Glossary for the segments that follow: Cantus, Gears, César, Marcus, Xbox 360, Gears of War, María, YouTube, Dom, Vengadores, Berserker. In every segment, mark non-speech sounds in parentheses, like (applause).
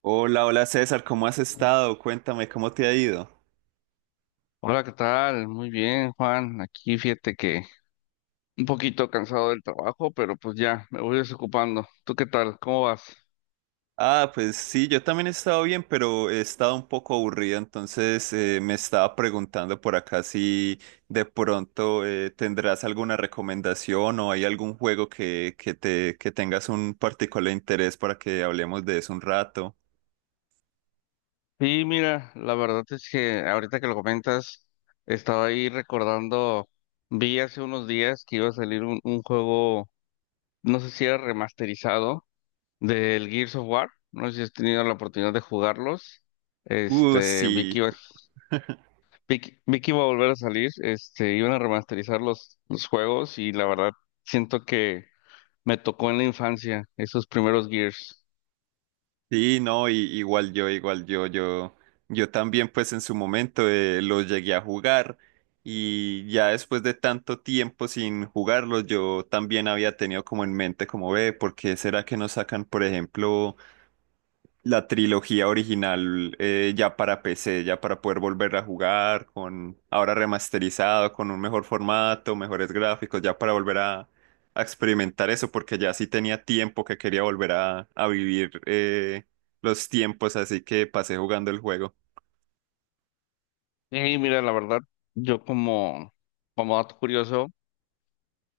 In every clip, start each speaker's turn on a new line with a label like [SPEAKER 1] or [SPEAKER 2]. [SPEAKER 1] Hola, hola César, ¿cómo has estado? Cuéntame, ¿cómo te ha ido?
[SPEAKER 2] Hola, ¿qué tal? Muy bien, Juan. Aquí fíjate que un poquito cansado del trabajo, pero pues ya me voy desocupando. ¿Tú qué tal? ¿Cómo vas?
[SPEAKER 1] Ah, pues sí, yo también he estado bien, pero he estado un poco aburrido, entonces me estaba preguntando por acá si de pronto tendrás alguna recomendación o hay algún juego que tengas un particular interés para que hablemos de eso un rato.
[SPEAKER 2] Sí, mira, la verdad es que ahorita que lo comentas, estaba ahí recordando, vi hace unos días que iba a salir un juego, no sé si era remasterizado, del Gears of War. No sé si has tenido la oportunidad de jugarlos. Este, vi que
[SPEAKER 1] Sí.
[SPEAKER 2] ibas.
[SPEAKER 1] (laughs)
[SPEAKER 2] Vic iba a volver a salir, este, iban a remasterizar los juegos y la verdad siento que me tocó en la infancia esos primeros Gears.
[SPEAKER 1] Sí, no, y yo también pues en su momento los llegué a jugar y ya después de tanto tiempo sin jugarlos yo también había tenido como en mente como ve, ¿por qué será que no sacan por ejemplo la trilogía original ya para PC, ya para poder volver a jugar con ahora remasterizado, con un mejor formato, mejores gráficos, ya para volver a experimentar eso porque ya sí tenía tiempo que quería volver a vivir los tiempos, así que pasé jugando el juego.
[SPEAKER 2] Y mira, la verdad, yo como, como dato curioso,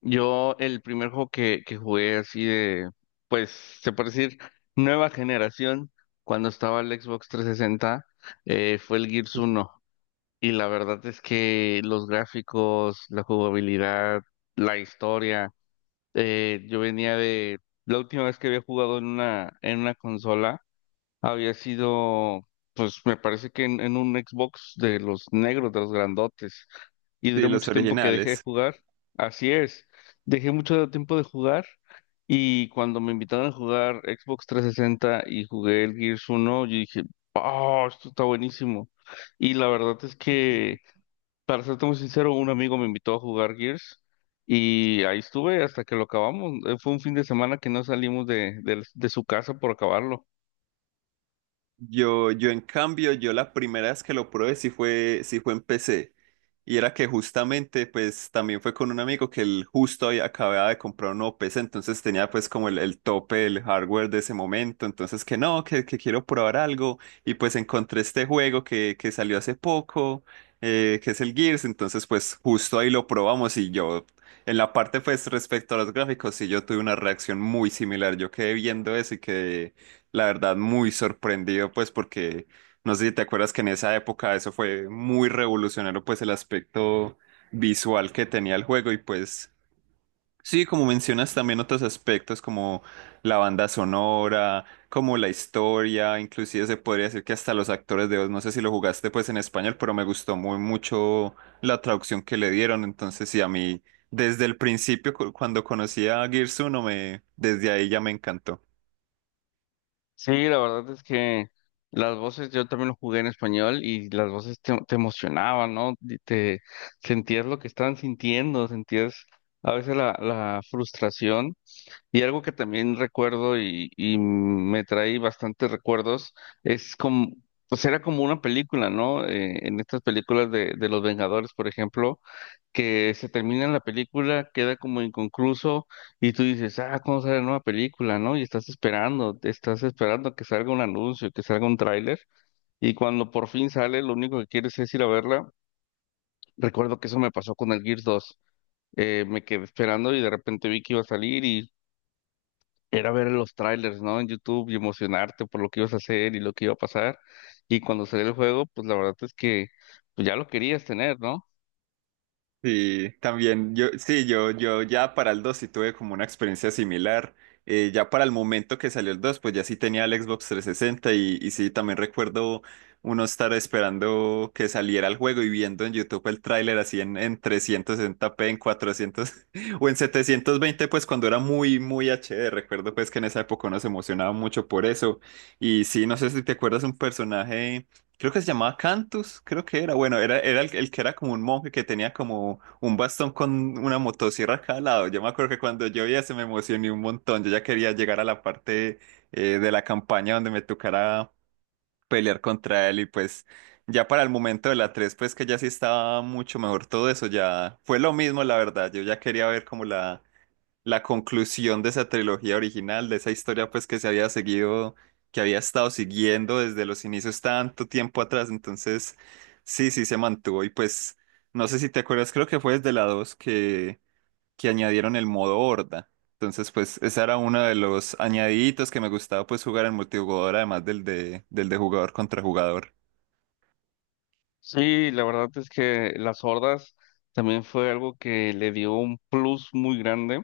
[SPEAKER 2] yo el primer juego que jugué así de, pues se puede decir, nueva generación, cuando estaba el Xbox 360, fue el Gears 1. Y la verdad es que los gráficos, la jugabilidad, la historia. Yo venía de... La última vez que había jugado en una consola había sido, pues me parece que en un Xbox de los negros, de los grandotes. Y
[SPEAKER 1] Sí,
[SPEAKER 2] duré
[SPEAKER 1] los
[SPEAKER 2] mucho tiempo que dejé de
[SPEAKER 1] originales.
[SPEAKER 2] jugar. Así es, dejé mucho tiempo de jugar. Y cuando me invitaron a jugar Xbox 360 y jugué el Gears uno yo dije, oh, esto está buenísimo. Y la verdad es que, para serte muy sincero, un amigo me invitó a jugar Gears y ahí estuve hasta que lo acabamos. Fue un fin de semana que no salimos de, de su casa por acabarlo.
[SPEAKER 1] Yo en cambio, yo la primera vez que lo probé sí fue en PC. Y era que justamente, pues también fue con un amigo que él justo había, acababa de comprar un nuevo PC, entonces tenía pues como el tope del hardware de ese momento, entonces que no, que quiero probar algo, y pues encontré este juego que salió hace poco, que es el Gears, entonces pues justo ahí lo probamos y yo, en la parte pues respecto a los gráficos, sí yo tuve una reacción muy similar, yo quedé viendo eso y quedé la verdad muy sorprendido pues porque... No sé si te acuerdas que en esa época eso fue muy revolucionario, pues el aspecto visual que tenía el juego y pues sí, como mencionas también otros aspectos como la banda sonora, como la historia, inclusive se podría decir que hasta los actores de voz, no sé si lo jugaste pues en español, pero me gustó muy mucho la traducción que le dieron, entonces sí, a mí desde el principio cuando conocí a Gears 1 me, desde ahí ya me encantó.
[SPEAKER 2] Sí, la verdad es que las voces, yo también lo jugué en español y las voces te, te emocionaban, ¿no? Y te sentías lo que estaban sintiendo, sentías a veces la, la frustración. Y algo que también recuerdo y me trae bastantes recuerdos es como, pues era como una película, ¿no? En estas películas de los Vengadores, por ejemplo, que se termina la película, queda como inconcluso y tú dices, ah, ¿cómo sale la nueva película?, ¿no? Y estás esperando que salga un anuncio, que salga un tráiler, y cuando por fin sale, lo único que quieres es ir a verla. Recuerdo que eso me pasó con el Gears dos. Me quedé esperando y de repente vi que iba a salir y era ver los trailers, ¿no? En YouTube y emocionarte por lo que ibas a hacer y lo que iba a pasar. Y cuando salió el juego, pues la verdad es que, pues, ya lo querías tener, ¿no?
[SPEAKER 1] Sí, también yo ya para el 2 sí tuve como una experiencia similar. Ya para el momento que salió el 2 pues ya sí tenía el Xbox 360 y sí, también recuerdo uno estar esperando que saliera el juego y viendo en YouTube el tráiler así en 360p, en 400 (laughs) o en 720, pues cuando era muy, muy HD. Recuerdo pues que en esa época uno se emocionaba mucho por eso. Y sí, no sé si te acuerdas un personaje creo que se llamaba Cantus, creo que era, bueno, era el que era como un monje que tenía como un bastón con una motosierra a cada lado. Yo me acuerdo que cuando yo vi se me emocioné un montón. Yo ya quería llegar a la parte de la campaña donde me tocara pelear contra él y pues ya para el momento de la 3 pues que ya sí estaba mucho mejor todo eso, ya fue lo mismo, la verdad. Yo ya quería ver como la conclusión de esa trilogía original, de esa historia pues que se había seguido, que había estado siguiendo desde los inicios tanto tiempo atrás, entonces sí, sí se mantuvo y pues no sé si te acuerdas, creo que fue desde la 2 que añadieron el modo horda, entonces pues ese era uno de los añadiditos que me gustaba pues jugar en multijugador además del de jugador contra jugador.
[SPEAKER 2] Sí, la verdad es que las hordas también fue algo que le dio un plus muy grande,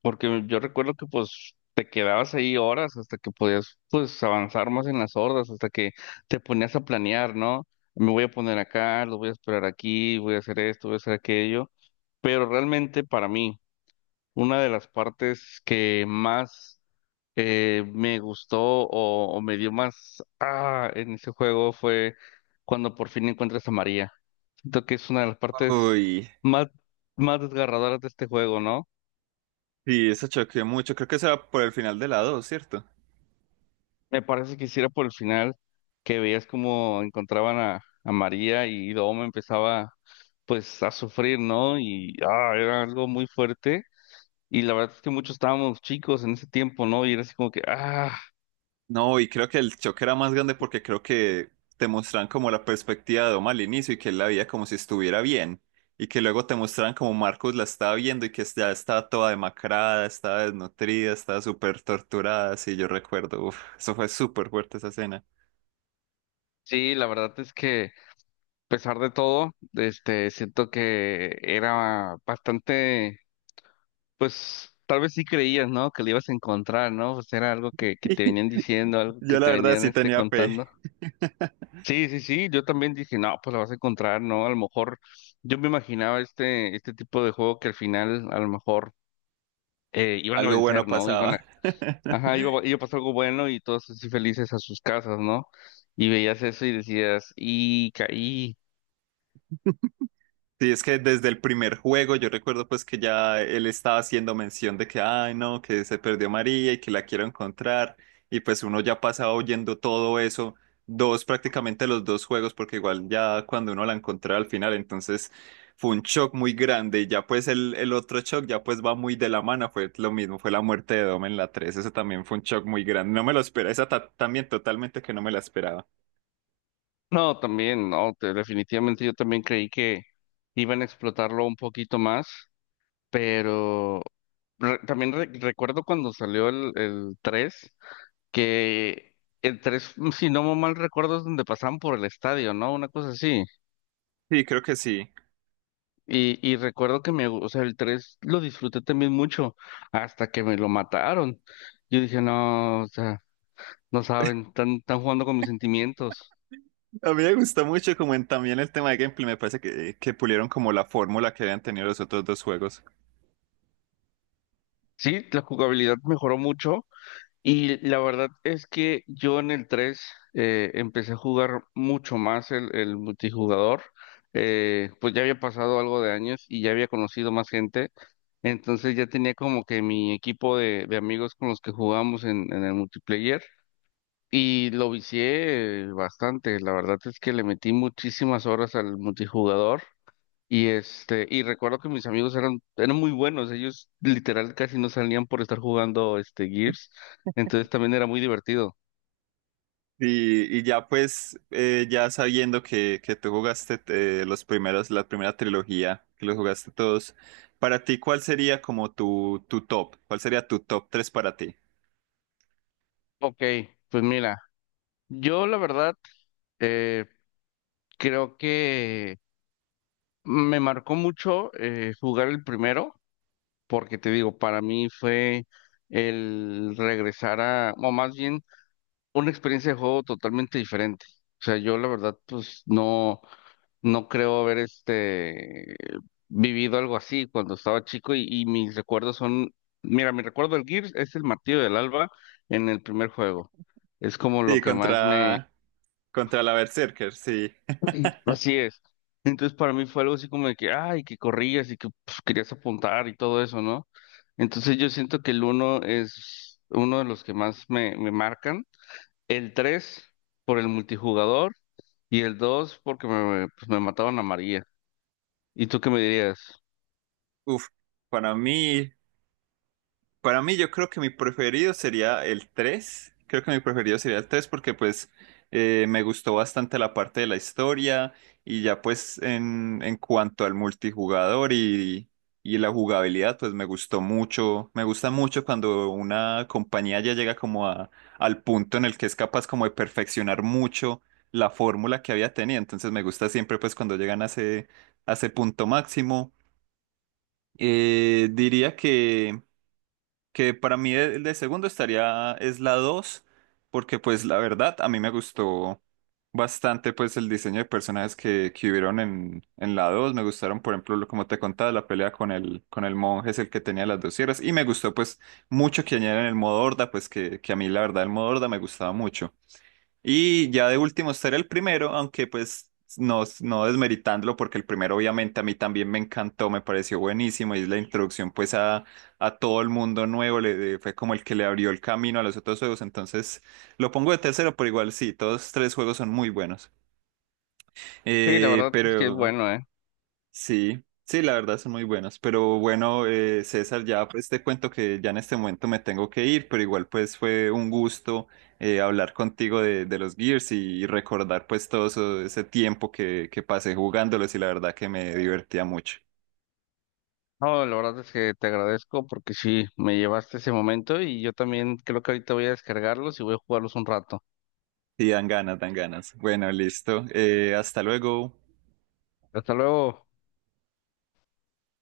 [SPEAKER 2] porque yo recuerdo que pues te quedabas ahí horas hasta que podías pues avanzar más en las hordas, hasta que te ponías a planear, ¿no? Me voy a poner acá, lo voy a esperar aquí, voy a hacer esto, voy a hacer aquello. Pero realmente para mí, una de las partes que más me gustó o me dio más ah, en ese juego fue cuando por fin encuentras a María. Siento que es una de las partes
[SPEAKER 1] Uy,
[SPEAKER 2] más, más desgarradoras de este juego, ¿no?
[SPEAKER 1] sí, eso choqueó mucho, creo que eso era por el final de la dos, ¿cierto?
[SPEAKER 2] Me parece que hiciera por el final, que veías cómo encontraban a María y Dom empezaba pues a sufrir, ¿no? Y ah, era algo muy fuerte. Y la verdad es que muchos estábamos chicos en ese tiempo, ¿no? Y era así como que, ah,
[SPEAKER 1] No, y creo que el choque era más grande porque creo que te muestran como la perspectiva de Dom al inicio y que él la veía como si estuviera bien. Y que luego te muestran como Marcus la estaba viendo y que ya estaba toda demacrada, estaba desnutrida, estaba súper torturada. Sí, yo recuerdo, uf, eso fue súper fuerte esa escena.
[SPEAKER 2] sí, la verdad es que pesar de todo, este, siento que era bastante, pues tal vez sí creías, ¿no? Que lo ibas a encontrar, ¿no? Pues era algo que te
[SPEAKER 1] (laughs)
[SPEAKER 2] venían diciendo, algo que
[SPEAKER 1] Yo la
[SPEAKER 2] te
[SPEAKER 1] verdad
[SPEAKER 2] venían
[SPEAKER 1] sí
[SPEAKER 2] este,
[SPEAKER 1] tenía fe.
[SPEAKER 2] contando.
[SPEAKER 1] (laughs)
[SPEAKER 2] Sí, sí, sí, yo también dije, no, pues lo vas a encontrar, ¿no? A lo mejor yo me imaginaba este, este tipo de juego que al final a lo mejor iban a
[SPEAKER 1] Algo bueno
[SPEAKER 2] vencer, ¿no? Iban a,
[SPEAKER 1] pasaba.
[SPEAKER 2] ajá, iba,
[SPEAKER 1] (laughs)
[SPEAKER 2] iba a pasar algo bueno y todos así felices a sus casas, ¿no? Y veías eso y decías, y caí.
[SPEAKER 1] Sí, es que desde el primer juego yo recuerdo pues que ya él estaba haciendo mención de que, ay no, que se perdió María y que la quiero encontrar. Y pues uno ya pasaba oyendo todo eso, dos prácticamente los dos juegos, porque igual ya cuando uno la encontraba al final, entonces fue un shock muy grande. Y ya pues el otro shock ya pues va muy de la mano, fue lo mismo, fue la muerte de Dom en la tres. Eso también fue un shock muy grande. No me lo esperaba, esa también totalmente que no me la esperaba.
[SPEAKER 2] No, también, no, definitivamente yo también creí que iban a explotarlo un poquito más, pero recuerdo cuando salió el 3, que el 3, mm, si no mal recuerdo, es donde pasaban por el estadio, ¿no? Una cosa así.
[SPEAKER 1] Sí, creo que sí.
[SPEAKER 2] Y recuerdo que me, o sea, el 3 lo disfruté también mucho hasta que me lo mataron. Yo dije, no, o sea, no saben, están, están jugando con mis sentimientos.
[SPEAKER 1] A mí me gustó mucho como en también el tema de gameplay, me parece que pulieron como la fórmula que habían tenido los otros dos juegos.
[SPEAKER 2] Sí, la jugabilidad mejoró mucho. Y la verdad es que yo en el 3 empecé a jugar mucho más el multijugador. Pues ya había pasado algo de años y ya había conocido más gente. Entonces ya tenía como que mi equipo de amigos con los que jugamos en el multiplayer. Y lo vicié bastante. La verdad es que le metí muchísimas horas al multijugador. Y este, y recuerdo que mis amigos eran muy buenos, ellos literal casi no salían por estar jugando este Gears, entonces también era muy divertido.
[SPEAKER 1] Y ya pues, ya sabiendo que tú jugaste los primeros, la primera trilogía, que los jugaste todos, para ti, ¿cuál sería como tu top? ¿Cuál sería tu top tres para ti?
[SPEAKER 2] Ok, pues mira, yo la verdad eh, creo que me marcó mucho jugar el primero, porque te digo, para mí fue el regresar a, o más bien, una experiencia de juego totalmente diferente. O sea, yo la verdad, pues no. No creo haber este vivido algo así cuando estaba chico y mis recuerdos son, mira, mi recuerdo del Gears es el martillo del Alba en el primer juego. Es como lo
[SPEAKER 1] Sí,
[SPEAKER 2] que más me...
[SPEAKER 1] contra, contra la Berserker, sí.
[SPEAKER 2] Sí. Así
[SPEAKER 1] (laughs)
[SPEAKER 2] es. Entonces para mí fue algo así como de que, ay, que corrías y que pues, querías apuntar y todo eso, ¿no? Entonces yo siento que el uno es uno de los que más me, me marcan. El 3 por el multijugador y el 2 porque me, pues, me mataron a María. ¿Y tú qué me dirías?
[SPEAKER 1] Uf, para mí. Para mí, yo creo que mi preferido sería el 3. Creo que mi preferido sería el 3 porque pues me gustó bastante la parte de la historia y ya pues en cuanto al multijugador y la jugabilidad, pues me gustó mucho. Me gusta mucho cuando una compañía ya llega como a, al punto en el que es capaz como de perfeccionar mucho la fórmula que había tenido. Entonces me gusta siempre pues cuando llegan a ese punto máximo. Diría que para mí el de segundo estaría es la 2 porque pues la verdad a mí me gustó bastante pues el diseño de personajes que hubieron en la dos. Me gustaron por ejemplo como te contaba la pelea con el monje es el que tenía las dos sierras y me gustó pues mucho que añadieran el modo horda pues que a mí la verdad el modo horda me gustaba mucho. Y ya de último ser el primero, aunque pues no desmeritándolo, porque el primero obviamente a mí también me encantó, me pareció buenísimo y es la introducción pues a todo el mundo nuevo, le, fue como el que le abrió el camino a los otros juegos, entonces lo pongo de tercero, pero igual sí, todos tres juegos son muy buenos.
[SPEAKER 2] Sí, la verdad es que es
[SPEAKER 1] Pero...
[SPEAKER 2] bueno, ¿eh?
[SPEAKER 1] Sí, sí, la verdad son muy buenos. Pero bueno, César, ya pues te cuento que ya en este momento me tengo que ir, pero igual pues fue un gusto hablar contigo de los Gears y recordar pues todo ese tiempo que pasé jugándolos y la verdad que me divertía mucho.
[SPEAKER 2] No, la verdad es que te agradezco porque sí, me llevaste ese momento y yo también creo que ahorita voy a descargarlos y voy a jugarlos un rato.
[SPEAKER 1] Y dan ganas, dan ganas. Bueno, listo. Hasta luego.
[SPEAKER 2] Hasta luego.